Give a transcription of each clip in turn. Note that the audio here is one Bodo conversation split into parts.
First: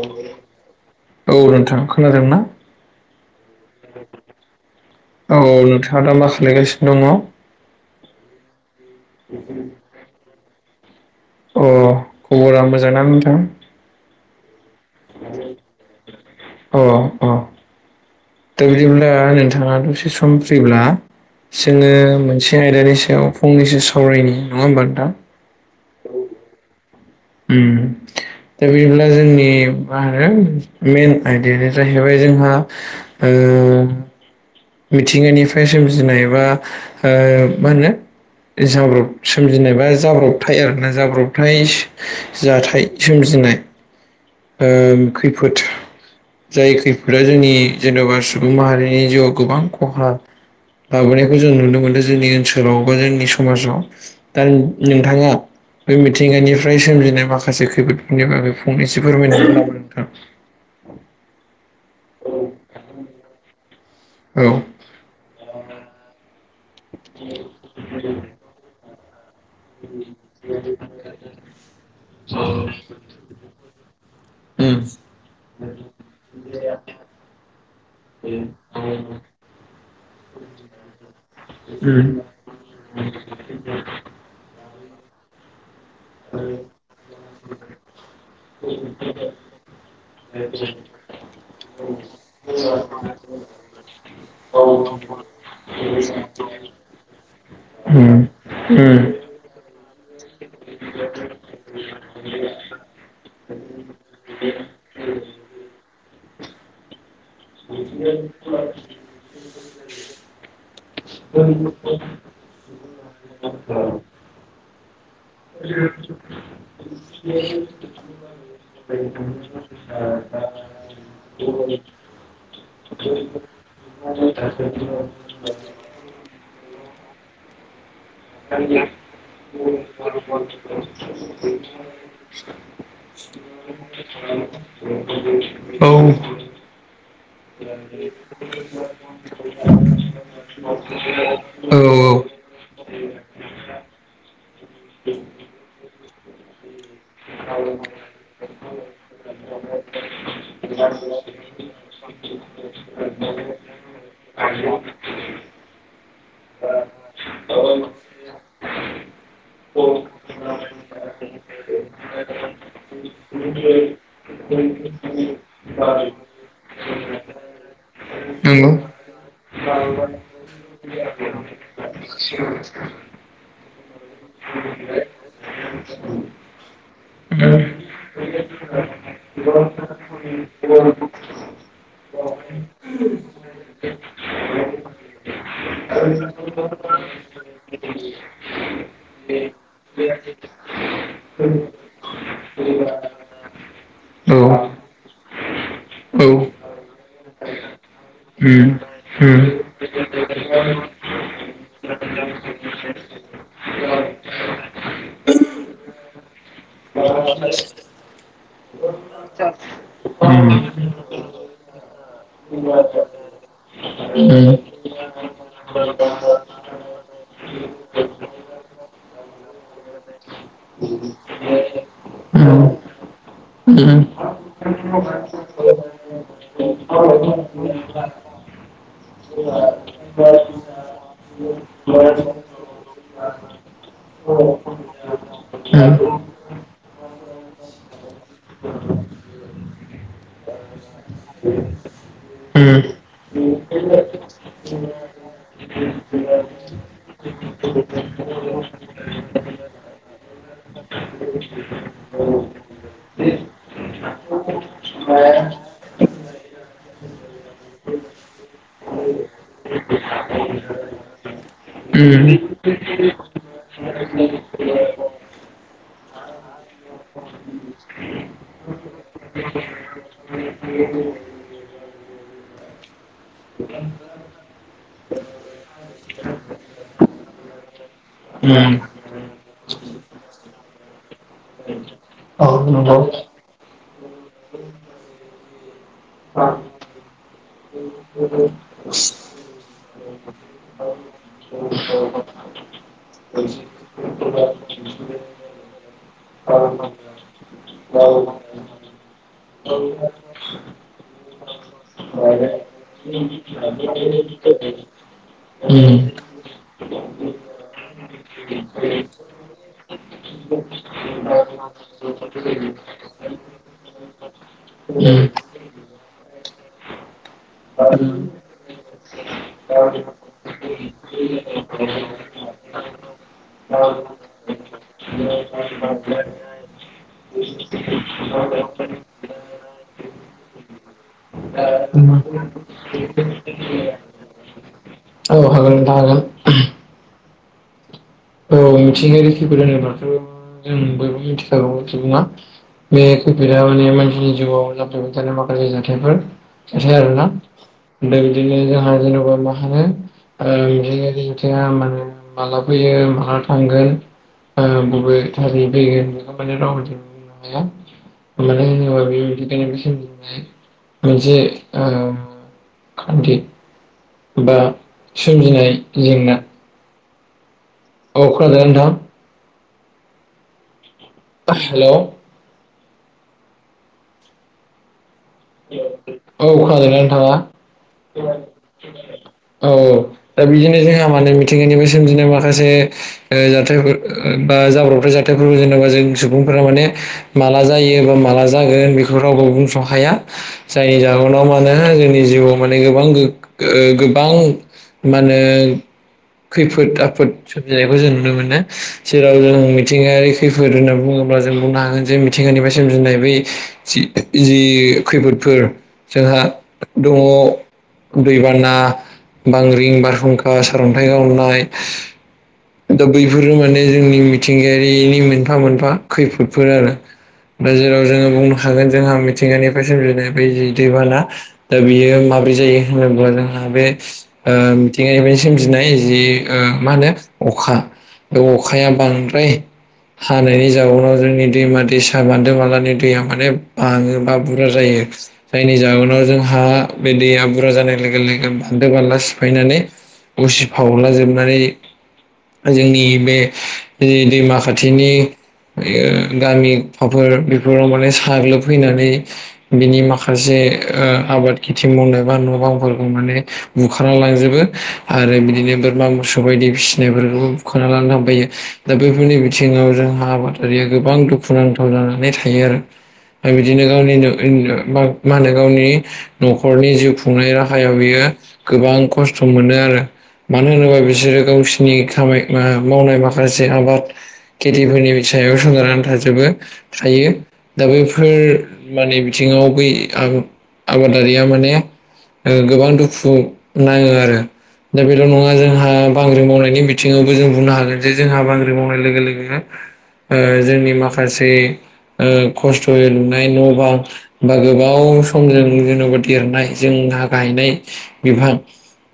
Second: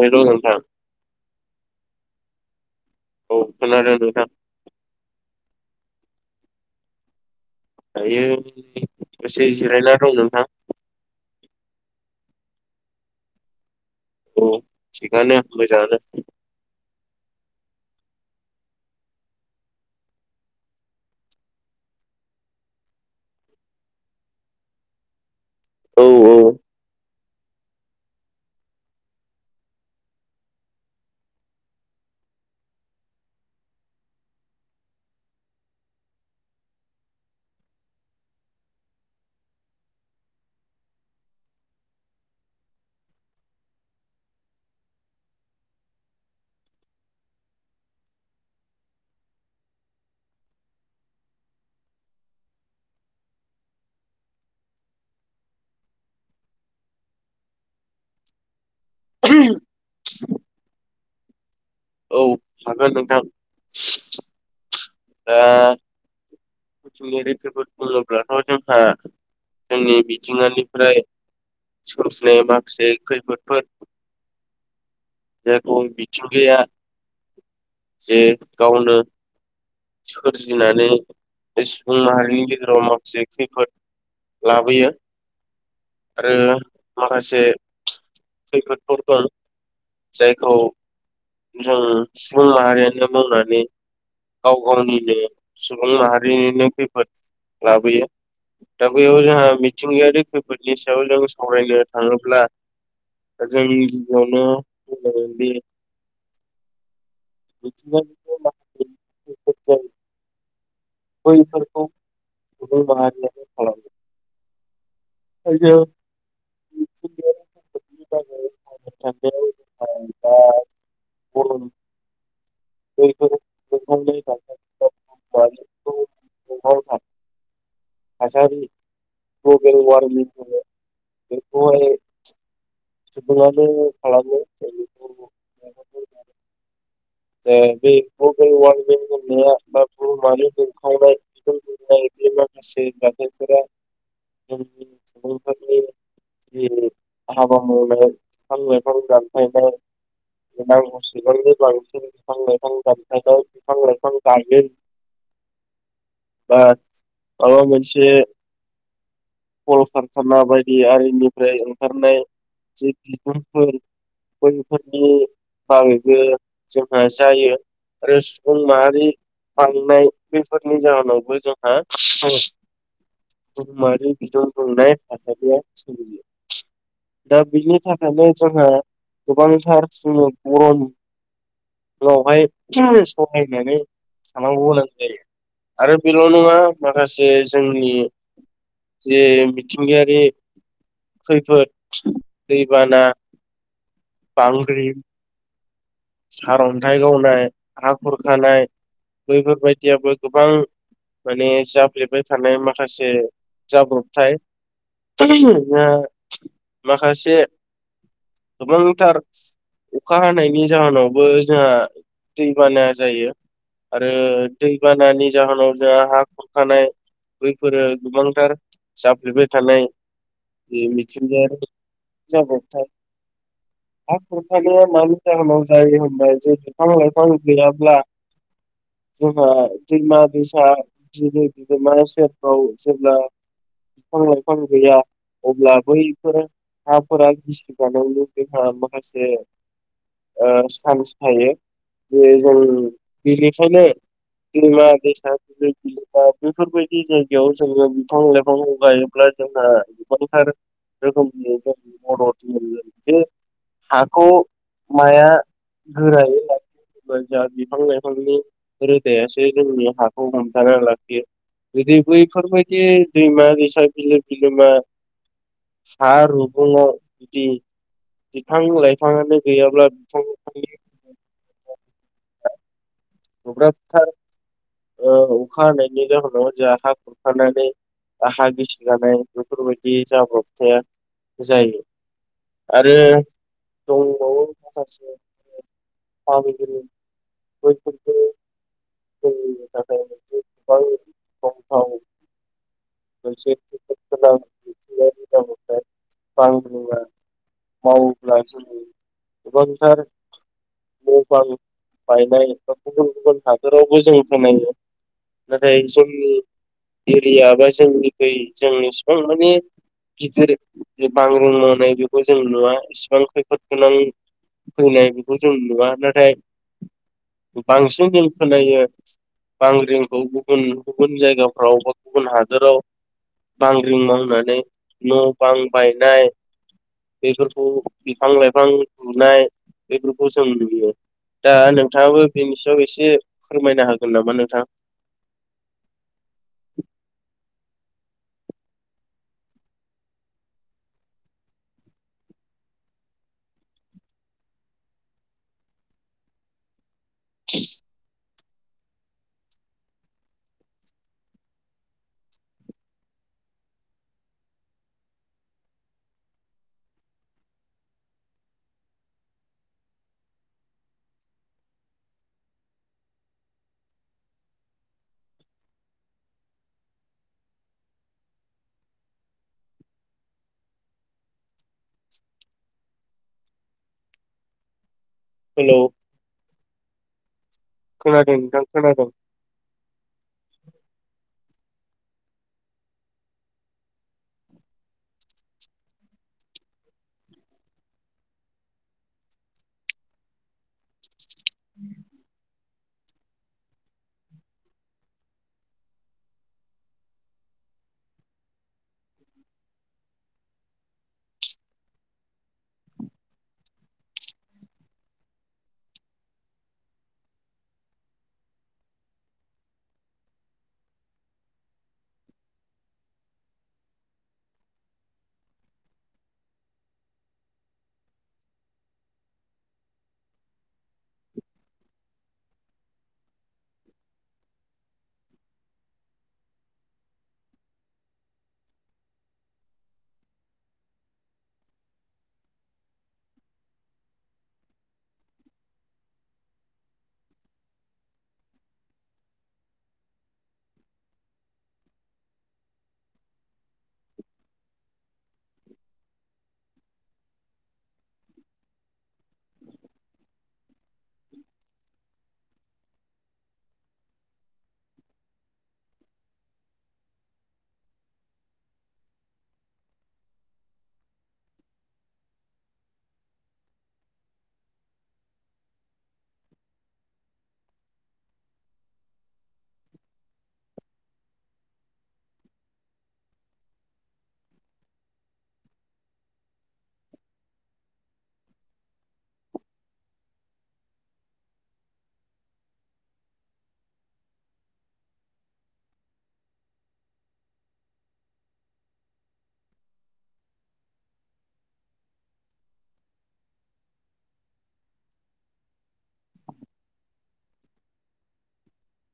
हेल' नोंथां औ नोंथां खोनादों ना? औ खोनादों नोंथां। औ [unintelligible] दङ दायो एसे जिरायनानै दं नोंथां। अ, खबरा मोजां ना नोंथां? औ थिगानो मोजाङानो। अ अ दा बिदिब्ला नोंथाङा दसे सम फ्रिब्ला जोङो मोनसे आयदानि सायाव फंनैसो सावरायनि, नङा होमबा नोंथां? औ औ। उम दा बिदिब्ला जोंनि मा होनो मेन आयदायानो जाहैबाय जोंहा ओ ओ मिथिंगानिफ्राय सोमजिनाय बा ओ मा होनो जाब्रब सोमजिनायबा जाब्रबथाय आरोना जाब्रबथाय जाथाय सोमजि जि नाय ओ खैफोद जाय खैफोदा जोंनि जेन'बा सुबुं माहारिनि जिउआव गोबां खहा लाबोनायखौ जों नुनो मोनदों जोंनि ओनसोलाव बा जोंनि समाजाव। दा नोंथाङा बे मिथिंगानिफ्राय सोमजिनाय माखासे खैफोद बेनि बागै फंनैसो फोरमायनो [unintelligible] नोंथां। औ हागोन नोंथां। औ। दा थिनि [unintelligible] बुङोब्लाथ' जोंहा जोंनि मिथिंगानिफ्राय सोमजिनाय माखासे खैफोदफोर उम जेखौ मिथिंगाया जे गावनो सोरजिनानै सुफुंनो हानायनि गेजेराव माखासे खैफोद लाबोयो। आरो माखासे खैफोदफोर दं, जायखौ जों सुबुं माहारियानो मावनानै गाव गावनिनो सुबुं माहा [unintelligible] खैफोद उम लाबोयो उम दा बेयाव जोंहा मिथिंगायारि खै फोदनि सायाव जों सावरायनो थाङोब्ला, जों गिबियावनो बे [unintelligible] बैफोरखौ सुबुं माहारियानो खालामो। जों मिथिंगायारि खैफोदनि बागै [unintelligible] सावरायनो थांनायाव जोंहा दा बर'नि [unintelligible] बैफोर दुंहावनाय थासारि ग्लबेल वार्मिं होनो बेखौहाय सुबुङानो खालामो बेखौ [unintelligible] [unintelligible] [unintelligible] औ ओ [unintelligible] बे औ माखासे जाथायफोरा [unintelligible] जेरै हाबा मावनाय औ बिफां लाइफां दान फायनाय नांगौसिबांनि बां सिन बिफां लाइफां दानफायनाय [unintelligible] बा माबा मोनसे कल खारखाना बायदि आरिनिफ्राय ओंखारनाय जे [unintelligible] बैफोरनि बागैबो जोंहा जायो आरो सुबुं माहारि बांनाय बेफोरनि जाहोनावबो जोंहा बुहुमारि बिदुं दुंनाय थासारिया सोलियो । दा बिनि थाखायनो जोंहा गोबांथार जोङो [unintelligible] लावहाय सहायनानै थानांगौ गोनां जायो । आरो बेल' नङा माखासे जोंनि जे मिथिंगायारि खैफोद दैबाना उम बांग्रिं उम सारन्थाइ गावनाय हा खुरखानाय बैफोरबायदियाबो गोबां माने जाफ्लेबबाय थानाय माखासे जाब्रबथाय [unintelligible] माखासे गोबांथार अखा हानायनि जाहोनावबो जोंहा दै बाना जायो आरो दैबानानि जाहोनाव जोंहा हा खुरखानाय बैफोरो गोबांथार जाफ्लेबाय थानाय बे मिथिंगायारि जाब्रबथाय हा खुरखानाया‌ मानि जाहोनाव जायो होनबाय जों बिफां लाायफां गैयाब्ला [inaudible] जोंहा दैमा दैसा बिलो बिलोमा‌ सेरफ्राव जेब्ला बिफां लायफां गैया अब्ला बैफोरो हाफोरा गिसि जानाय लोगो जोंहा माखासे ओ सान्स थायो बे जों बेनिफ्रायनो दैमा दैसा बिलो बिलोमा बेफोरबायदि जायगायाव जोङो बिफां लाइफांखौ गायोब्ला जों गोबांथार रोखोमनि जोंनि [unintelligible] हाखौ माया गोरायो लाखि जा बिफां लाइफांनि रोदायासो जोंनि हाखौ हमथा लाखियो गोदै बैफोरबायदि दैमा दैसा बिलो बिलोमा सा रुगुङआव बिदि बिफां लाइफाङानो गैयाब्ला [unintelligible] गोब्राबथार [inaudible] अखा हानायनि जाहोनाव जों हा खुरखानानै हा गिसि जानाय बेफोरबायदि जाब्रबथाया जायो आरो दङबावो माखासे [unintelligible] [unintelligible] मोनसे [unintelligible] माव ब्लासो जोङो गोबांथार [unintelligible] नाथाय जोंनि, गिदिर [unintelligible] बांग्रों मावनाय बेखौ जों नुवा, इसिबां खैफोद गोनां, [unintelligible] बा- [unintelligible] बांग्रिं मावनानै न' बां बायनाय, बेफोरखौ बिफां-लाइफां लुनाय, बेफोरखौ जों नुयो। दा नोंथाङाबो, बेनि सायाव एसे फोरमायनो हागोन नामा नोंथां? [unintelligible] औ मिथिंैरोखिफोर होनोबाथ' जों बयबो मिथिखागौ सुबुङा बे खैफोदा माने मानसिनि जिउआव जाफ्लबाय थानाय माखासे जाथायफोर, [unintelligible] बिदिनो जोंहा जेनेबा मा होनो, ओ बिदिनो बिथिंया [unintelligible] थांगोन, ओ बबे थारै फैगोन, [unintelligible] मानो होनोबा बेखायनो सनाय मोनसे ओ खान्थि, बा सोमजिनाय जेंना, औ खोना दों दा नोंथां, हेल', हेलौ औ खोनादोंना थाङा? खोनादों नोंथां खोनादों। औ औ दा बिदिनो जोंहा मानो मिथिंगानिफ्राय सोमजिनाय माखासे, जाथायफोर ओ बा जाब्रबथाय जाथायफोरखौ जोङो, ओ जोंनि सुबुंफोरा माने माला जायो बा माला जागोन बेखौ रावबो बुंस' हाया। जायनि जाहोनाव मानो [unintelligible] जिउआव माने गो- गो- गोबां मा होनो खैफोद आफोद सोमजिनायखौ जों नुनो मोनो। जेराव जों मिथिंगायारि खैफोद होनना बुङो अब्ला जों बुंनो हागोन जे मिथिंगानिफ्राय सोमजिनाय बै जि-जि खैफोदफोर जोंहा दङ' दैबाना, बांग्रिं, बारहुंखा, सारन्थाइ गावनाय दा बैफोरो माने जोंनि मिथिंगायारिनि मोनफा मोनफा खैफोदफोर आरो । दा जेराव जोङो बुंनो हागोन जोंहा मिथिंगानिफ्राय सोमजिनाय बै जि दैबाना दा बियो माबा [unintelligible] होनोब्ला जोंहा बे ओ मिथिंगानिफ्राय सोमजिनाय जि ओ मा होनो अखा बे अखाया बांद्राय हानायनि जाउनाव जोंनि दैमा दैसा, बान्दो बानलानि दैया माने बाङो बा बुरजा जायो। जायनि जाहोनाव जोंहा बे दैया बुरजा जानाय लोगो लोगो बान्दो बानला सिफायनानै उसि फावला जोबनानै जोंनि बे जि दैमा खाथिनि [unintelligible] गामि [unintelligible] बेफोराव माने साग्लोबफैनानै बिनि माखासे ओ आबाद खिथि मावनो बा न'बांफोरखौ माने बुखारना लांजोबो आरो बिदिनो बोरमा, मोसौ बायदि फिसि बेफोरखौबो बुखारना लानो थांफायो दा बैफोरनि बिथिङाव जोंहा आबादारिया गोबां दुखुनांथाव नानै थायो आरो । दा बिदिनो गावनि [unintelligible] मा होनो गावनि न'खरनि जिउ खुंनाय राहायाव बियो गोबां खस्थ' मोनो आरो मानो होनोबा बिसोरो गावसोर नि खामनाय मा मावनाय माखासे आबाद खेथिफोरनि सायाव सोनारनानै थाजोबो। थायो दा बैफोर माने बिथिङाव बै आ आबादारिया माने ओ गोबां दुखु नाङो आरो दा बेल' नङा जोंहा बांग्रि मावनाय बे बिथिङावबो जों बुंनो हागोन जे जोंहा बाग्रिं मावनाय लोगो लोगोनो ओ जोंनि माखासे खस्थ'यै लुनाय न'बां बा गोबाव समजों जेन'बा देरनाय जों जोंहा गायनाय बिफां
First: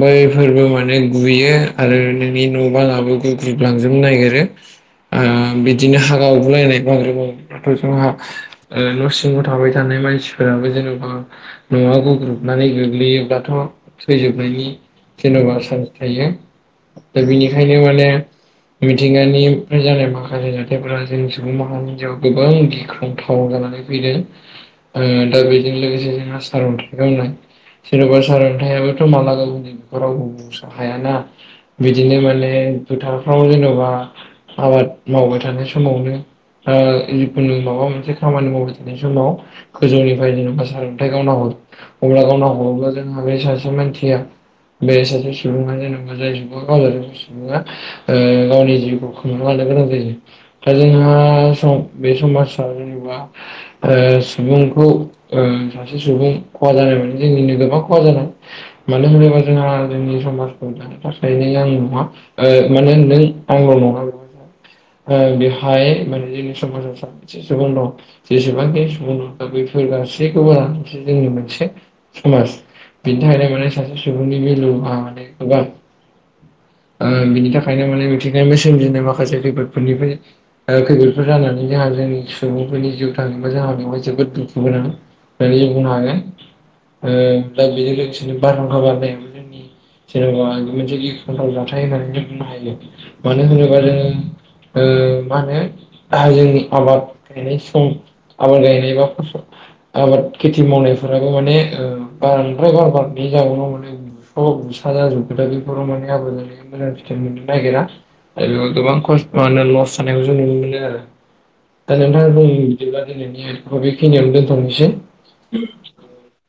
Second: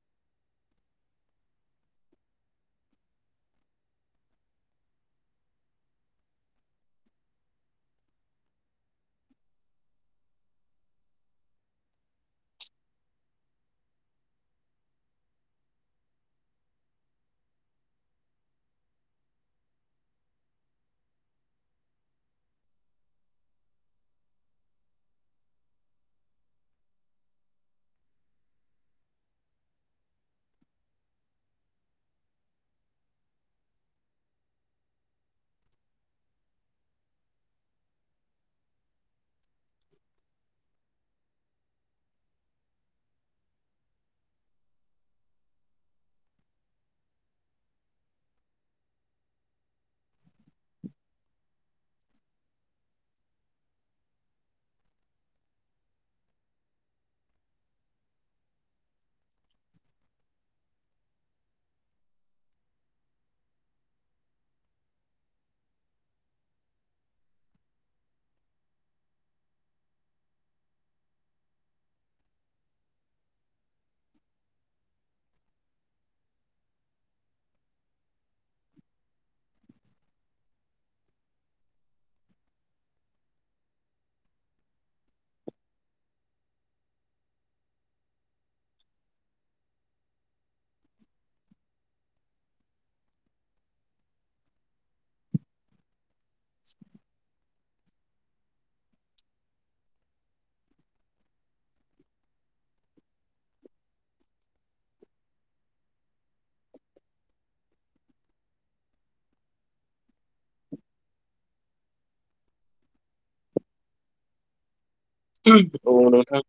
बैफोरबो माने गुयो आरो बे न' बांआबो गोग्रुबलांजोबनो नागिरो । आ बिदिनो हा गावगु लायनाय बांग्रिं मावोब्लाथ' जोंहा ओ न' सिंङाव थाबाय थानाय मानसिफोराबो जेन'बा न'आव गोग्रुबनानै गोग्लैयोब्लाथ' थैजोबनायनि जेन'बा चान्स थायो दा बेनिखायनो माने मिथिंगानिफ्राय जानाय माखासे जाथायफोरा जोंनि सुबुं माहारिनियाव गोबां गिख्रांथाव जानानै फैदों ओ दा बेजों लोगोसे जोंहा सारअन्थाइ गावनाय सोरबा सारनयाबोथ' माला गावगोन बेखौ रावबो बुंस' हायाना । बिदिनो माने फोथारफ्राव जेनेबा आबाद मावबाय थानाय समावनो ओ जिखुनु माबा मोनसे खामानि मावबाय थानाय समाव गोजौनिफ्राय जेनेबा सारन्थाइ गावना हर अब्ला गावना हरोब्ला जोंहा बे सासे मानसिया बे सासे सुबुंङा जेनेबा जाय दा गावजानाय सुबुङा ओ गावनि जिउखौ खोमाना लानो गोनां जायो दा जोंहा सम बे समाजा जेनेबा ओ सुबुंखौ ओ सासे सुबुं खहा जानाय माने जोंनिनो गोबां खहा जादों मानो होनोबा जोंहा जोंनि समाजखौ दानो थाखाय [unintelligible] आं नङा ओ माने नों आंल' नङा [unintelligible] ओ बेहाय माने जोंनि समाजाव साबोसे सुबुं दं' जेसेबांखि सुबुं दं दा बेफोर गासैखौ लानानै जोंनि मोनसे समाज । बिनि थाखायनो माने सासे सुबुंनि भेलु माने गोबां ओ बिनि थाखायनो माने मिथिंगानिफ्राय सोमजिनाय माखासे खैफोदफोरनिफ्राय ओ खैफोदफोर जानानै जोंहा जोंनि सुबुंफोरनि जिउ थांङोबा जोंहा बेवहाय जोबोद दुखु गोनां [unintelligible] बुंनो हागोन । हो जाय बेजों लोगोसेनो बारहुंखा बारनाय [unintelligible] मोनसे गिख्रंथाव जाथाय होननानै बुंनो हायो मानो होनोबा जोङो ओ मा होनो गाहायै आबाब गायनाय सम आबाद गायनाय बा फसल आबाद खेथि मावनायफोराबो माने बाद्राय बार बे जाउनाव माने बुस' बुसा जाजोबो बर' माने आब मोजां फिथाइ मोननो नागिरा आरो बेयाव गोबां खसत लस जानायखौ जों नु आरो दा नोंथाङा बुंनो बिदिबा दिनैनिखौ बेखिनियावनो दोनथ'नोसै उम औ नोंथां